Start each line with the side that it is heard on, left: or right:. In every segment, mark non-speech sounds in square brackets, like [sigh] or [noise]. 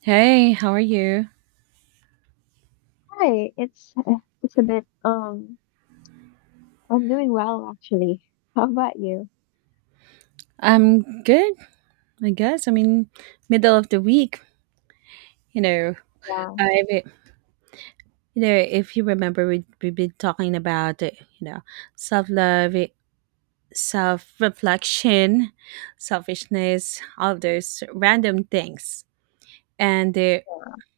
right: Hey, how are you?
left: Hi, it's it's a bit. I'm doing well actually. How about you?
right: I'm good, I guess. I mean, middle of the week, you know.
left: Yeah.
right: I you if you remember, we've been talking about you know self love, self reflection, selfishness, all of those random things. And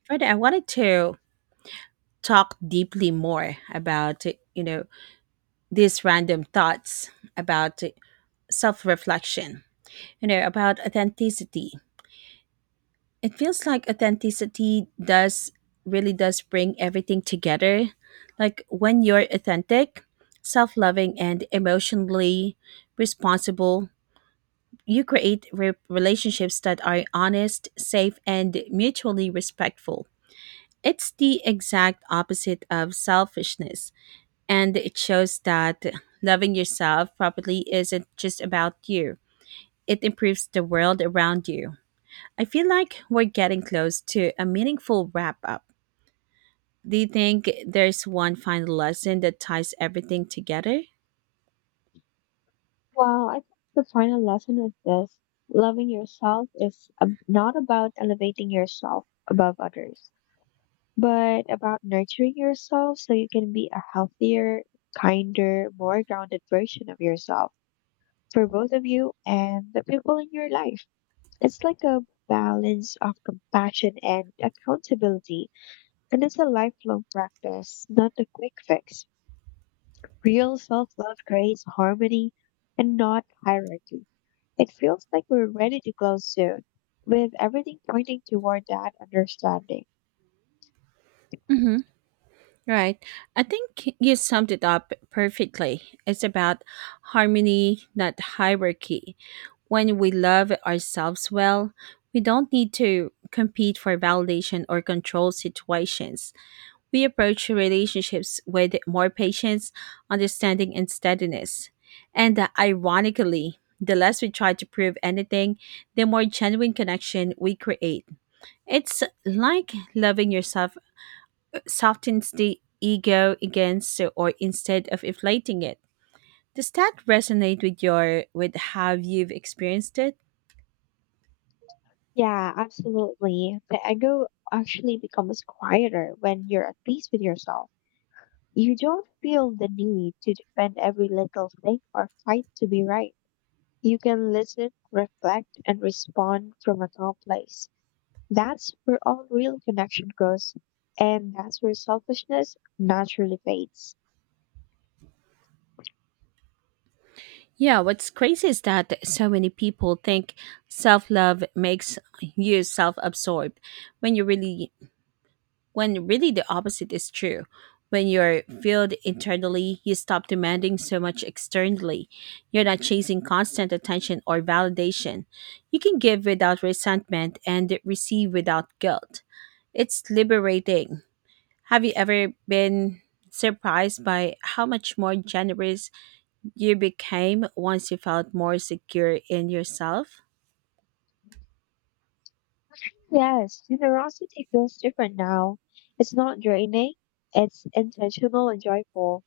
right: Friday, I wanted to talk deeply more about these random thoughts about self reflection. You know about authenticity. It feels like authenticity does really does bring everything together. Like when you're authentic, self-loving and emotionally responsible, you create relationships that are honest, safe and mutually respectful. It's the exact opposite of selfishness, and it shows that loving yourself properly isn't just about you. It improves the world around you. I feel like we're getting close to a meaningful wrap up. Do you think there's one final lesson that ties everything together?
left: Well, I think the final lesson is this. Loving yourself is not about elevating yourself above others, but about nurturing yourself so you can be a healthier, kinder, more grounded version of yourself for both of you and the people in your life. It's like a balance of compassion and accountability. And it's a lifelong practice, not a quick fix. Real self love creates harmony and not hierarchy. It feels like we're ready to close soon, with everything pointing toward that understanding.
right: Hmm. Right. I think you summed it up perfectly. It's about harmony, not hierarchy. When we love ourselves well, we don't need to compete for validation or control situations. We approach relationships with more patience, understanding, and steadiness. And ironically, the less we try to prove anything, the more genuine connection we create. It's like loving yourself softens the ego against or instead of inflating it. Does that resonate with how you've experienced it?
left: Yeah, absolutely. The ego actually becomes quieter when you're at peace with yourself. You don't feel the need to defend every little thing or fight to be right. You can listen, reflect, and respond from a calm place. That's where all real connection grows, and that's where selfishness naturally fades.
right: Yeah, what's crazy is that so many people think self love makes you self absorbed when you really when really the opposite is true. When you're filled internally, you stop demanding so much externally. You're not chasing constant attention or validation. You can give without resentment and receive without guilt. It's liberating. Have you ever been surprised by how much more generous you became once you felt more secure in yourself?
left: Yes, generosity feels different now. It's not draining, it's intentional and joyful.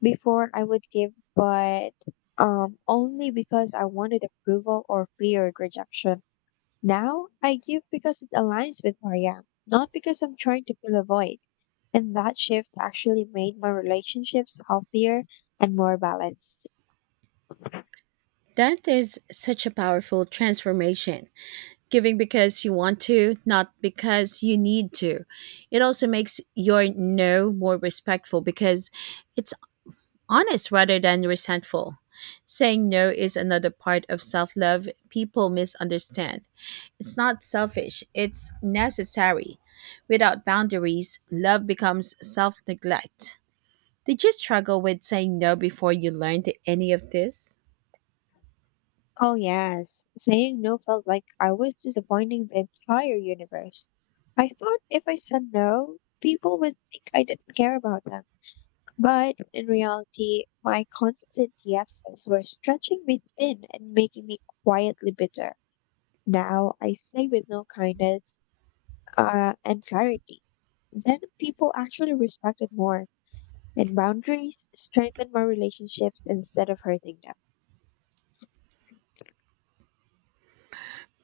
left: Before I would give, but only because I wanted approval or feared rejection. Now I give because it aligns with who I am, not because I'm trying to fill a void. And that shift actually made my relationships healthier and more balanced.
right: That is such a powerful transformation. Giving because you want to, not because you need to. It also makes your no more respectful because it's honest rather than resentful. Saying no is another part of self love people misunderstand. It's not selfish, it's necessary. Without boundaries, love becomes self neglect. Did you struggle with saying no before you learned any of this?
left: Oh, yes. Saying no felt like I was disappointing the entire universe. I thought if I said no, people would think I didn't care about them. But in reality, my constant yeses were stretching me thin and making me quietly bitter. Now I say with no kindness and clarity. Then people actually respect it more, and boundaries strengthen my relationships instead of hurting them.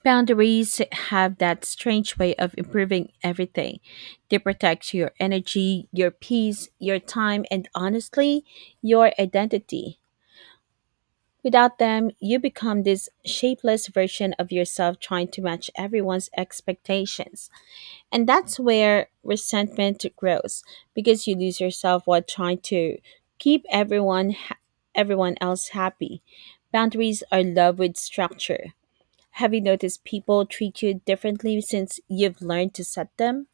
right: Boundaries have that strange way of improving everything. They protect your energy, your peace, your time, and honestly, your identity. Without them, you become this shapeless version of yourself trying to match everyone's expectations. And that's where resentment grows because you lose yourself while trying to keep everyone everyone else happy. Boundaries are love with structure. Have you noticed people treat you differently since you've learned to set them?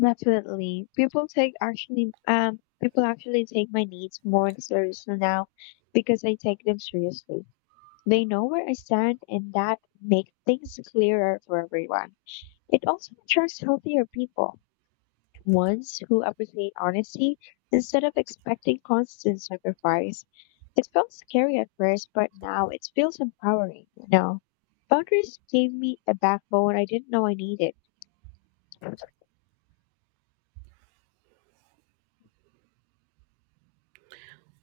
left: Definitely. People actually take my needs more seriously now because I take them seriously. They know where I stand and that makes things clearer for everyone. It also attracts healthier people, ones who appreciate honesty instead of expecting constant sacrifice. It felt scary at first, but now it feels empowering, you know. Boundaries gave me a backbone I didn't know I needed.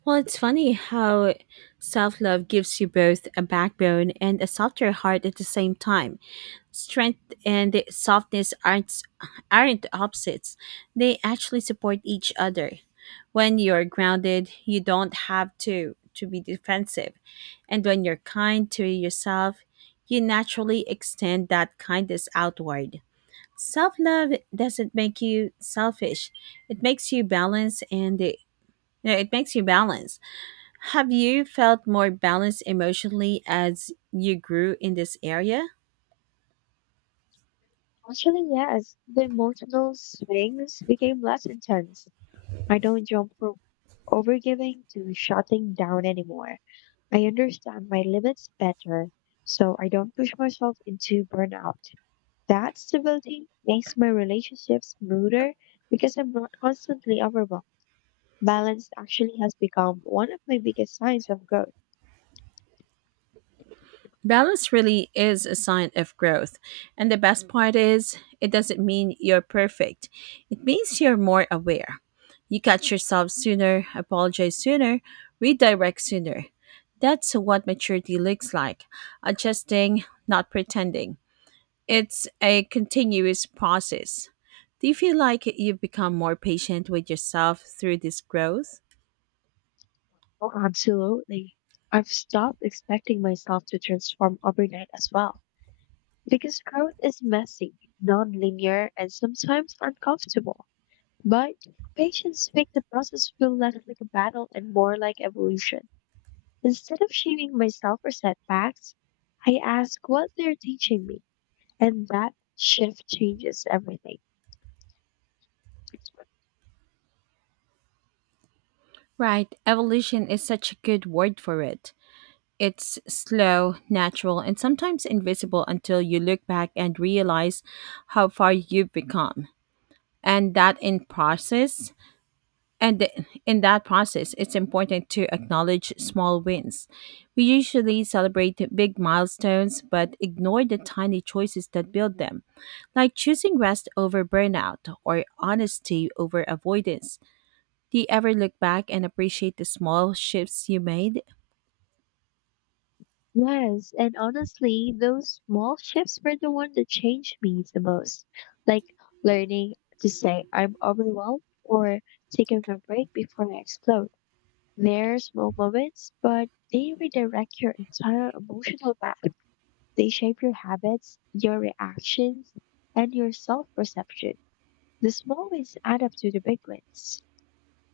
right: Well, it's funny how self love gives you both a backbone and a softer heart at the same time. Strength and softness aren't opposites, they actually support each other. When you're grounded, you don't have to be defensive. And when you're kind to yourself, you naturally extend that kindness outward. Self love doesn't make you selfish. It makes you balance and it, no, it makes you balance. Have you felt more balanced emotionally as you grew in this area?
left: Actually, yes, the emotional swings became less intense. I don't jump from overgiving to shutting down anymore. I understand my limits better, so I don't push myself into burnout. That stability makes my relationships smoother because I'm not constantly overwhelmed. Balance actually has become one of my biggest signs of growth.
right: Balance really is a sign of growth. And the best part is, it doesn't mean you're perfect. It means you're more aware. You catch yourself sooner, apologize sooner, redirect sooner. That's what maturity looks like, adjusting, not pretending. It's a continuous process. Do you feel like you've become more patient with yourself through this growth?
left: Oh, absolutely. I've stopped expecting myself to transform overnight as well. Because growth is messy, non-linear, and sometimes uncomfortable. But patience makes the process feel less like a battle and more like evolution. Instead of shaming myself for setbacks, I ask what they're teaching me, and that shift changes everything.
right: Right, evolution is such a good word for it. It's slow, natural, and sometimes invisible until you look back and realize how far you've become. And that in process And th- in that process, it's important to acknowledge small wins. We usually celebrate the big milestones but ignore the tiny choices that build them, like choosing rest over burnout or honesty over avoidance. Do you ever look back and appreciate the small shifts you made?
left: Yes, and honestly, those small shifts were the one that changed me the most. Like learning to say I'm overwhelmed or taking a break before I explode. There's small moments, but they redirect your entire emotional map. They shape your habits, your reactions, and your self perception. The small wins add up to the big wins.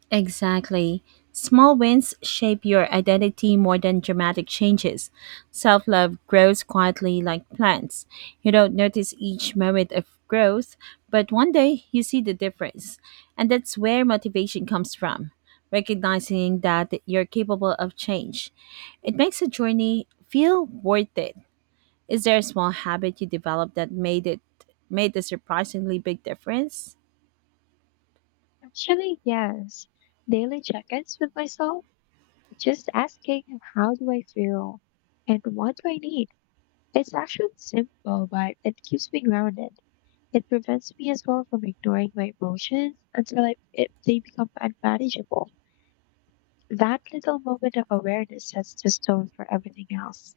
right: Exactly. Small wins shape your identity more than dramatic changes. Self love grows quietly like plants. You don't notice each moment of growth, but one day you see the difference. And that's where motivation comes from, recognizing that you're capable of change. It makes a journey feel worth it. Is there a small habit you developed that made a surprisingly big difference?
left: Actually, yes. Daily check ins with myself, just asking how do I feel and what do I need. It's actually simple, but it keeps me grounded. It prevents me as well from ignoring my emotions until they become unmanageable. That little moment of awareness sets the tone for everything else.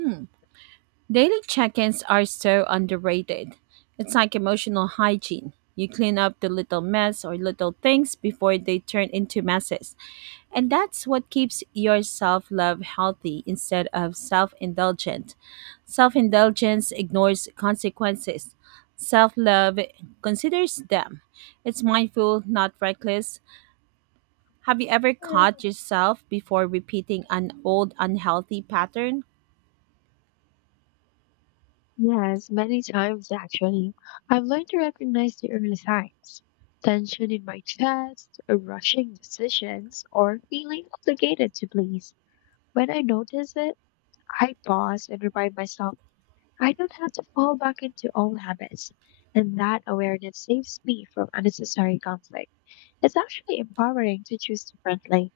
right: Hmm. Daily check ins are so underrated. It's like emotional hygiene. You clean up the little mess or little things before they turn into messes. And that's what keeps your self love healthy instead of self indulgent. Self indulgence ignores consequences. Self love considers them. It's mindful, not reckless. Have you ever caught yourself before repeating an old unhealthy pattern?
left: Yes, many times actually. I've learned to recognize the early signs. Tension in my chest, rushing decisions, or feeling obligated to please. When I notice it, I pause and remind myself I don't have to fall back into old habits. And that awareness saves me from unnecessary conflict. It's actually empowering to choose differently.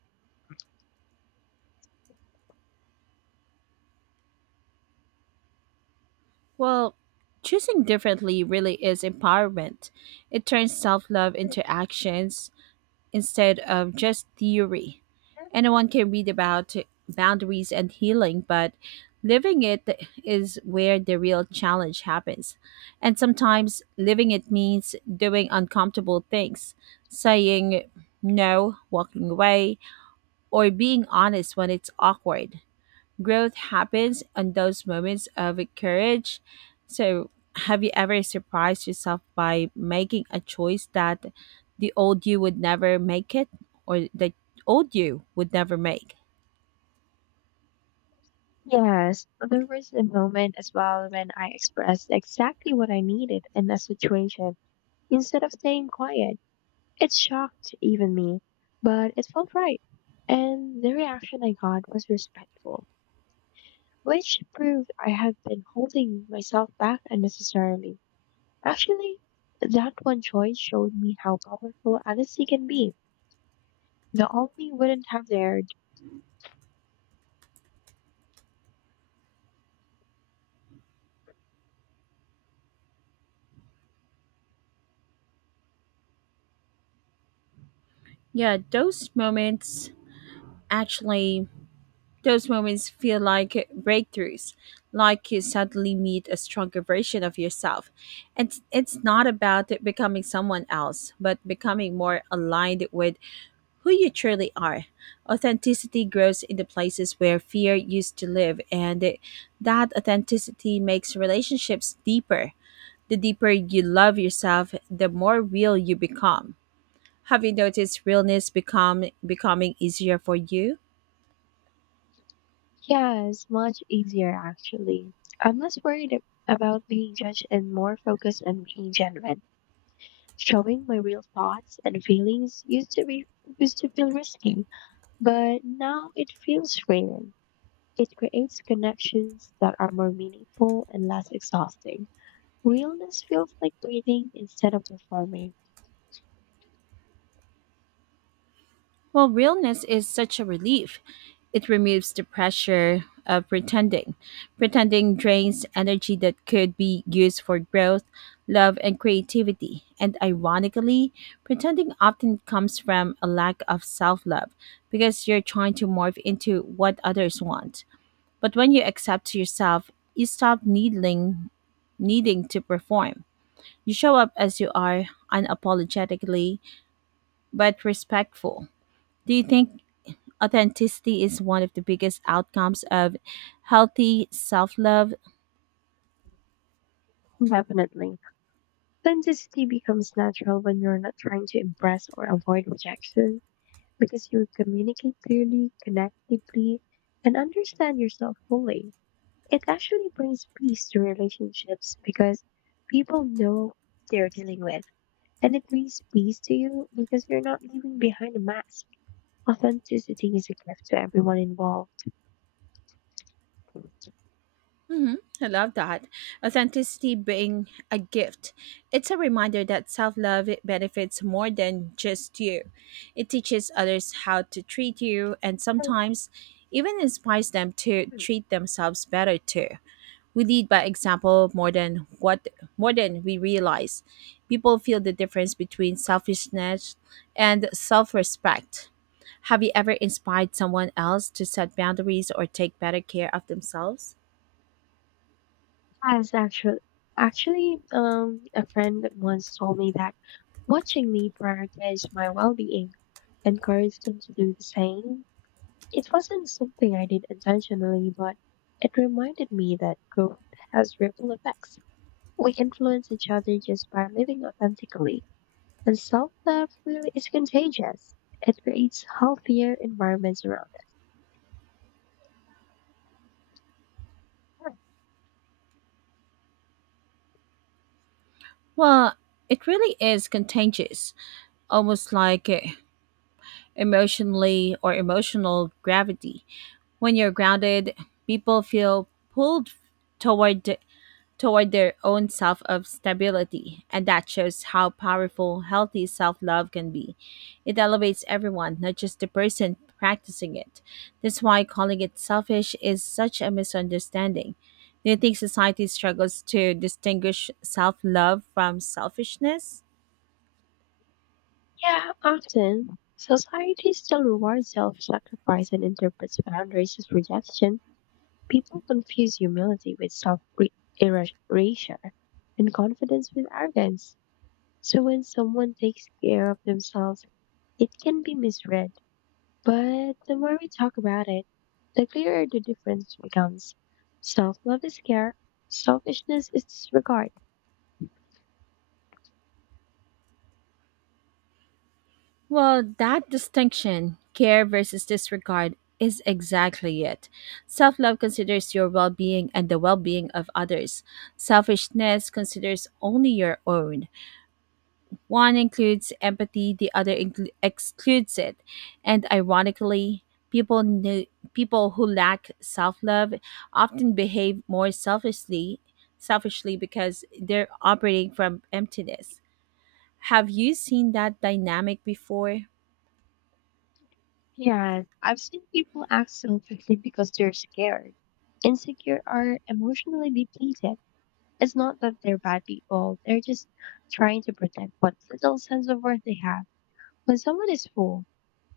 right: Well, choosing differently really is empowerment. It turns self love into actions instead of just theory. Anyone can read about boundaries and healing, but living it is where the real challenge happens. And sometimes living it means doing uncomfortable things, saying no, walking away, or being honest when it's awkward. Growth happens on those moments of courage. So, have you ever surprised yourself by making a choice that the old you would never make it or that old you would never make?
left: Yes, but there was a moment as well when I expressed exactly what I needed in that situation instead of staying quiet. It shocked even me, but it felt right. And the reaction I got was respectful, which proved I had been holding myself back unnecessarily. Actually, that one choice showed me how powerful honesty can be. The only wouldn't have there.
right: Yeah, actually, those moments feel like breakthroughs, like you suddenly meet a stronger version of yourself. And it's not about becoming someone else, but becoming more aligned with who you truly are. Authenticity grows in the places where fear used to live, and that authenticity makes relationships deeper. The deeper you love yourself, the more real you become. Have you noticed realness become becoming easier for you?
left: Yeah, it's much easier actually. I'm less worried about being judged and more focused on being genuine. Showing my real thoughts and feelings used to feel risky, but now it feels freeing. It creates connections that are more meaningful and less exhausting. Realness feels like breathing instead of performing.
right: Well, realness is such a relief. It removes the pressure of pretending. Pretending drains energy that could be used for growth, love, and creativity. And ironically, pretending often comes from a lack of self love because you're trying to morph into what others want. But when you accept yourself, you stop needing to perform. You show up as you are, unapologetically, but respectful. Do you think authenticity is one of the biggest outcomes of healthy self love?
left: Definitely. Authenticity becomes natural when you're not trying to impress or avoid rejection, because you communicate clearly, connect deeply, and understand yourself fully. It actually brings peace to relationships because people know what they're dealing with. And it brings peace to you because you're not leaving behind a mask. Authenticity is a gift to everyone involved. So,
right: Hmm. I love that. Authenticity being a gift. It's a reminder that self love benefits more than just you. It teaches others how to treat you and sometimes even inspires them to treat themselves better too. We lead by example more than we realize. People feel the difference between selfishness and self-respect. Have you ever inspired someone else to set boundaries or take better care of themselves?
left: yes, actually, a friend once told me that watching me prioritize my well-being encouraged him to do the same. It wasn't something I did intentionally, but it reminded me that growth has ripple effects. We influence each other just by living authentically. And self love really is contagious. It creates healthier environments around us.
right: Well, it really is contagious, almost like emotional gravity. When you're grounded, people feel pulled toward toward their own self of stability, and that shows how powerful healthy self-love can be. It elevates everyone, not just the person practicing it. That's why calling it selfish is such a misunderstanding. Do you think society struggles to distinguish self-love from selfishness?
left: Yeah, often society still rewards self sacrifice and interprets boundaries as rejection. People confuse humility with self erasure and confidence with arrogance. So when someone takes care of themselves, it can be misread, but the more we talk about it, the clearer the difference becomes. Self love is care, selfishness is disregard.
right: Well, that distinction, care versus disregard, is exactly it. Self love considers your well being and the well being of others. Selfishness considers only your own. One includes empathy, the other excludes it. And ironically, people, kn- people who lack self love often behave more selfishly because they're operating from emptiness. Have you seen that dynamic before?
left: Yeah, I've seen people act selfishly because they're scared. Insecure or emotionally depleted. It's not that they're bad people, they're just trying to protect what little sense of worth they have. When someone is full,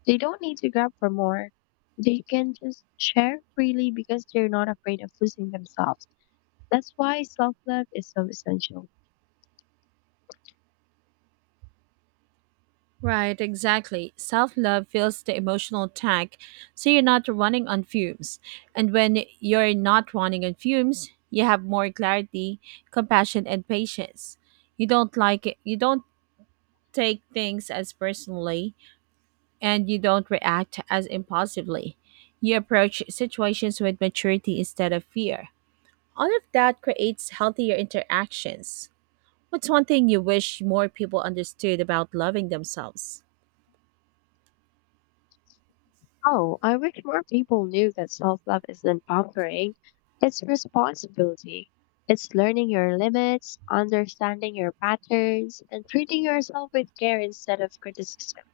left: they don't need to grab for more. They can just share freely because they're not afraid of losing themselves. That's why self love is so essential.
right: Right, exactly. Self love fills the emotional tank so you're not running on fumes. And when you're not running on fumes, you have more clarity, compassion, and patience. You don't you don't take things as personally, and you don't react as impulsively. You approach situations with maturity instead of fear. All of that creates healthier interactions. What's one thing you wish more people understood about loving themselves?
left: Oh, I wish more people knew that self love isn't pampering, it's responsibility. It's learning your limits, understanding your patterns, and treating yourself with care instead of criticism.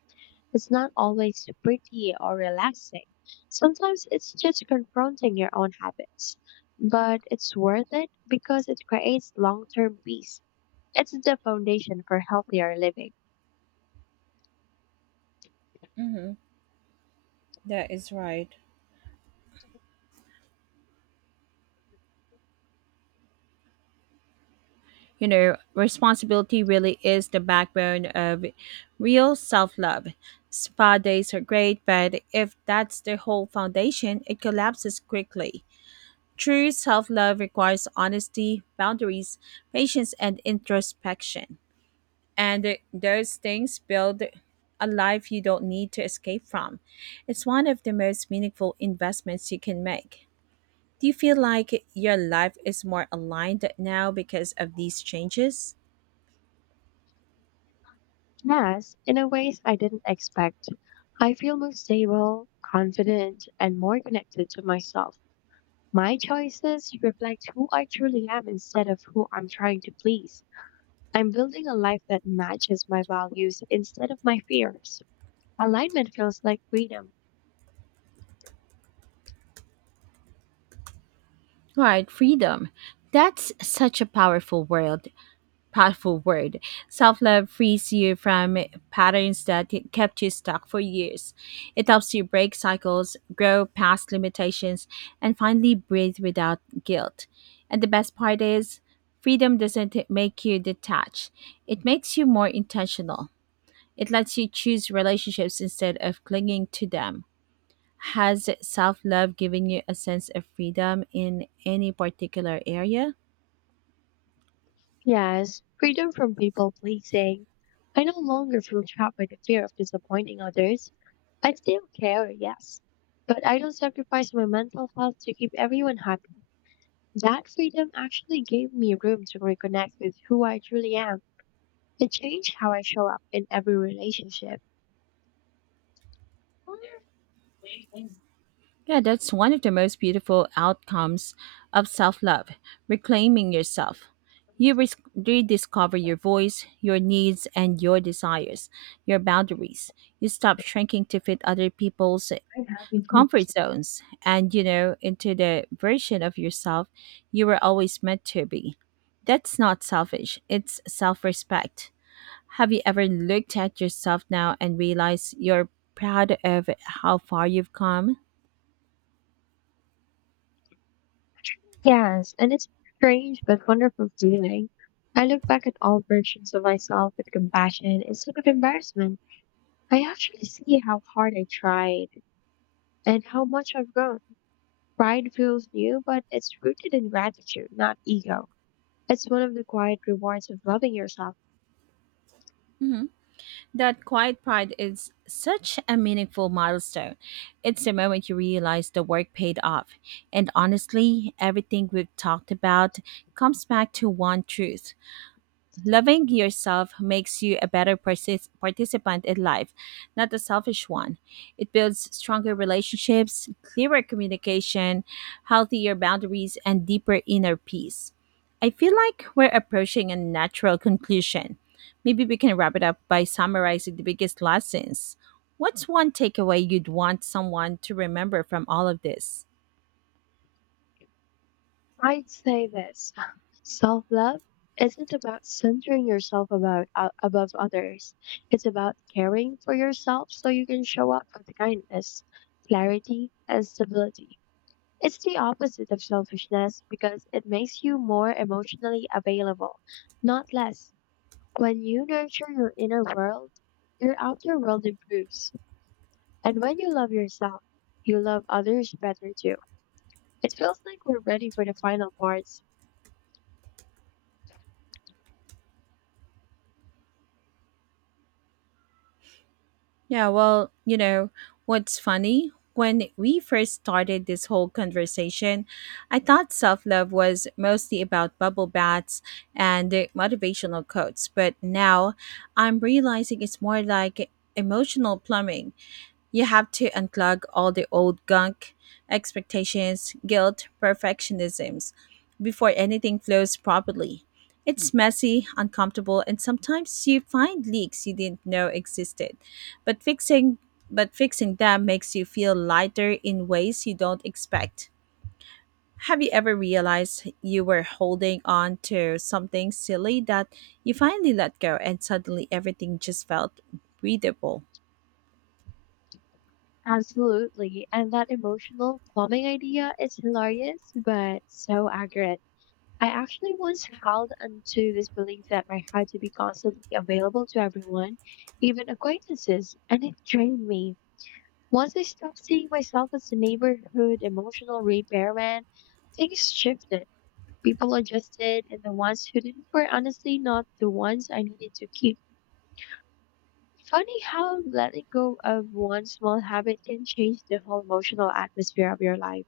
left: It's not always pretty or relaxing. Sometimes it's just confronting your own habits. But it's worth it because it creates long term peace. It's the foundation for healthier living.
right: Mm-hmm. That is right. You know, responsibility really is the backbone of real self love. Spa days are great, but if that's the whole foundation, it collapses quickly. True self love requires honesty, boundaries, patience, and introspection. And those things build a life you don't need to escape from. It's one of the most meaningful investments you can make. Do you feel like your life is more aligned now because of these changes?
left: Yes, in a ways I didn't expect. I feel more stable, confident, and more connected to myself. My choices reflect who I truly am instead of who I'm trying to please. I'm building a life that matches my values instead of my fears. Alignment feels like freedom.
right: Right, freedom. That's such a powerful word. Powerful word. Self love frees you from patterns that kept you stuck for years. It helps you break cycles, grow past limitations, and finally breathe without guilt. And the best part is, freedom doesn't make you detached, it makes you more intentional. It lets you choose relationships instead of clinging to them. Has self love given you a sense of freedom in any particular area?
left: Yes, freedom from people pleasing. I no longer feel trapped by the fear of disappointing others. I still care, yes, but I don't sacrifice my mental health to keep everyone happy. That freedom actually gave me room to reconnect with who I truly am. It changed how I show up in every relationship.
right: Yeah, that's one of the most beautiful outcomes of self love, reclaiming yourself. You rediscover your voice, your needs, and your desires, your boundaries. You stop shrinking to fit other people's comfort zones and into the version of yourself you were always meant to be. That's not selfish, it's self respect. Have you ever looked at yourself now and realized you're proud of how far you've come?
left: Yes, and it's a strange but wonderful feeling. I look back at all versions of myself with compassion instead of embarrassment. I actually see how hard I tried and how much I've grown. Pride feels new, but it's rooted in gratitude, not ego. It's one of the quiet rewards of loving yourself.
right: That quiet pride is such a meaningful milestone. It's the moment you realize the work paid off. And honestly, everything we've talked about comes back to one truth. Loving yourself makes you a better participant in life, not a selfish one. It builds stronger relationships, clearer communication, healthier boundaries, and deeper inner peace. I feel like we're approaching a natural conclusion. Maybe we can wrap it up by summarizing the biggest lessons. What's one takeaway you'd want someone to remember from all of this?
left: I'd say this. [laughs] Self-love isn't about centering yourself about above others. It's about caring for yourself so you can show up with kindness, clarity, and stability. It's the opposite of selfishness because it makes you more emotionally available, not less. When you nurture your inner world, your outer world improves. And when you love yourself, you love others better too. It feels like we're ready for the final parts.
right: Yeah, well, what's funny? When we first started this whole conversation, I thought self love was mostly about bubble baths and motivational quotes, but now I'm realizing it's more like emotional plumbing. You have to unplug all the old gunk, expectations, guilt, perfectionisms, before anything flows properly. It's messy, uncomfortable, and sometimes you find leaks you didn't know existed. But fixing but fixing them makes you feel lighter in ways you don't expect. Have you ever realized you were holding on to something silly that you finally let go and suddenly everything just felt breathable?
left: Absolutely. And that emotional plumbing idea is hilarious, but so accurate. I actually once held onto this belief that I had to be constantly available to everyone, even acquaintances, and it drained me. Once I stopped seeing myself as a neighborhood emotional repairman, things shifted. People adjusted, and the ones who didn't were honestly not the ones I needed to keep. Funny how letting go of one small habit can change the whole emotional atmosphere of your life.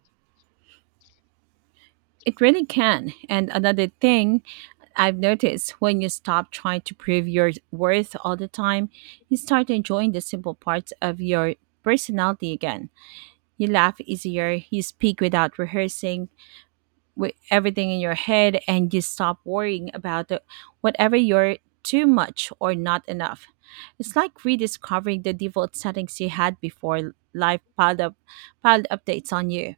right: It really can. And another thing I've noticed, when you stop trying to prove your worth all the time, you start enjoying the simple parts of your personality again. You laugh easier, you speak without rehearsing with everything in your head, and you stop worrying about the, whatever, you're too much or not enough. It's like rediscovering the default settings you had before life piled up piled updates on you.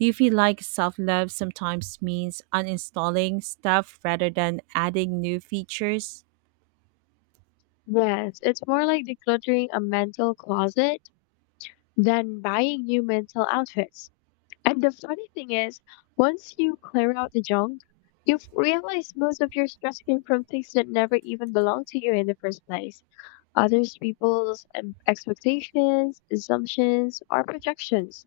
right: Do you feel like self-love sometimes means uninstalling stuff rather than adding new features?
left: Yes, it's more like decluttering a mental closet than buying new mental outfits. And the funny thing is, once you clear out the junk, you've realized most of your stress came from things that never even belonged to you in the first place. Others people's expectations, assumptions, or projections.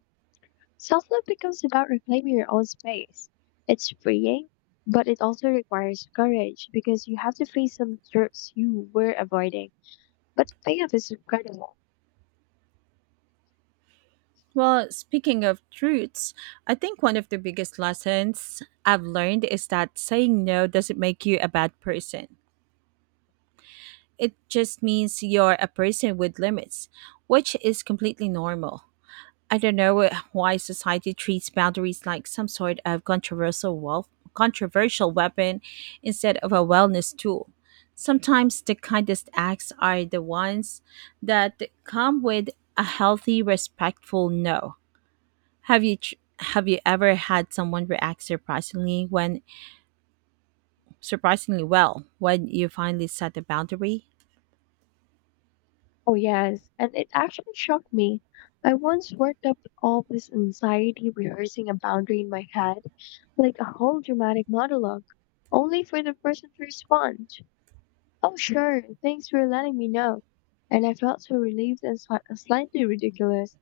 left: Self-love becomes about reclaiming your own space. It's freeing, but it also requires courage because you have to face some truths you were avoiding. But the payoff is incredible.
right: Well, speaking of truths, I think one of the biggest lessons I've learned is that saying no doesn't make you a bad person. It just means you're a person with limits, which is completely normal. I don't know why society treats boundaries like some sort of controversial weapon instead of a wellness tool. Sometimes the kindest acts are the ones that come with a healthy, respectful no. Have you tr- have you ever had someone react surprisingly well when you finally set a boundary?
left: Oh, yes, and it actually shocked me. I once worked up all this anxiety rehearsing a boundary in my head, like a whole dramatic monologue, only for the person to respond, "Oh, sure, thanks for letting me know." And I felt so relieved and slightly ridiculous.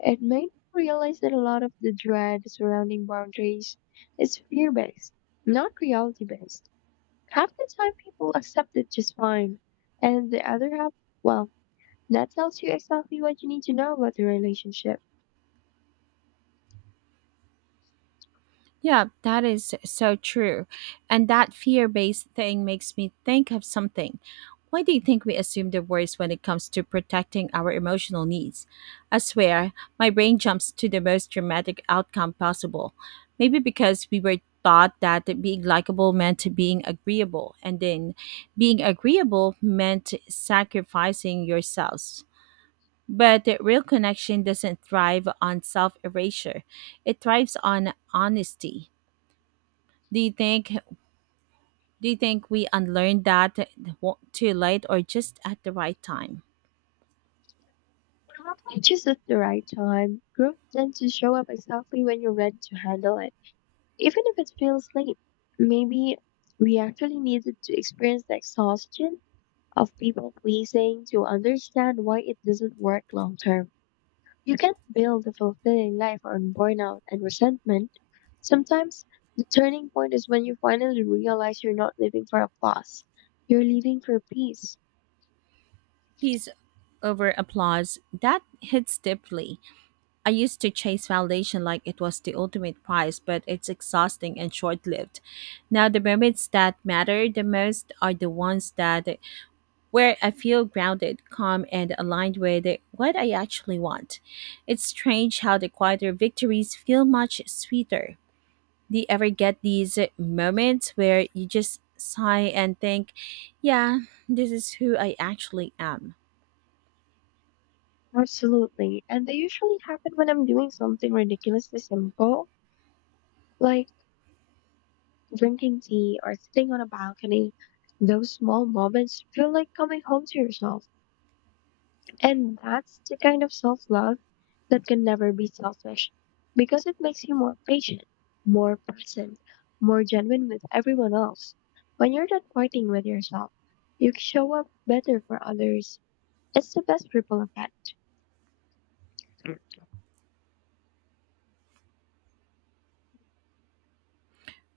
left: It made me realize that a lot of the dread surrounding boundaries is fear based, not reality based. Half the time, people accept it just fine, and the other half, well, that tells you exactly what you need to know about the relationship.
right: Yeah, that is so true. And that fear based thing makes me think of something. Why do you think we assume the worst when it comes to protecting our emotional needs? I swear, my brain jumps to the most dramatic outcome possible. Maybe because we were taught that being likable meant being agreeable, and then being agreeable meant sacrificing yourselves. But the real connection doesn't thrive on self erasure, it thrives on honesty. Do you think do you think we unlearned that too late or just at the right time?
left: Just at the right time, growth tends to show up exactly when you're ready to handle it, even if it feels late. Maybe we actually needed to experience the exhaustion of people pleasing to understand why it doesn't work long term. You can't build a fulfilling life on burnout and resentment. Sometimes the turning point is when you finally realize you're not living for applause, you're living for peace.
right: Peace over applause, that hits deeply. I used to chase validation like it was the ultimate prize, but it's exhausting and short-lived. Now the moments that matter the most are the ones that where I feel grounded, calm, and aligned with what I actually want. It's strange how the quieter victories feel much sweeter. Do you ever get these moments where you just sigh and think, yeah, this is who I actually am?
left: Absolutely. And they usually happen when I'm doing something ridiculously simple, like drinking tea or sitting on a balcony. Those small moments feel like coming home to yourself. And that's the kind of self love that can never be selfish because it makes you more patient, more present, more genuine with everyone else. When you're not fighting with yourself, you show up better for others. It's the best ripple effect.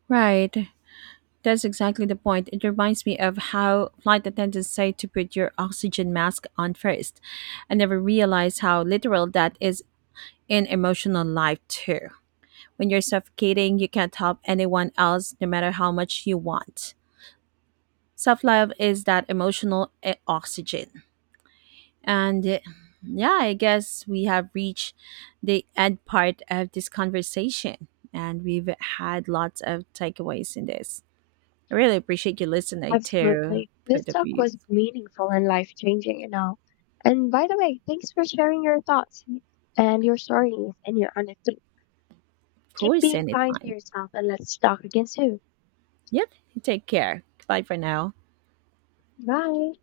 right: Right. That's exactly the point. It reminds me of how flight attendants say to put your oxygen mask on first. I never realized how literal that is in emotional life, too. When you're suffocating, you can't help anyone else no matter how much you want. Self love is that emotional oxygen. And yeah, I guess we have reached the end part of this conversation. And we've had lots of takeaways in this. I really appreciate you listening to
left: Absolutely. This
right: Put Up
left: talk
right: Your
left: was meaningful and life changing, you know. And by the way, thanks for sharing your thoughts and your stories and your honesty. Keep
right: Voice
left: being kind to
right: anytime.
left: yourself and let's talk again soon.
right: Yep. Take care. Bye for now.
left: Bye.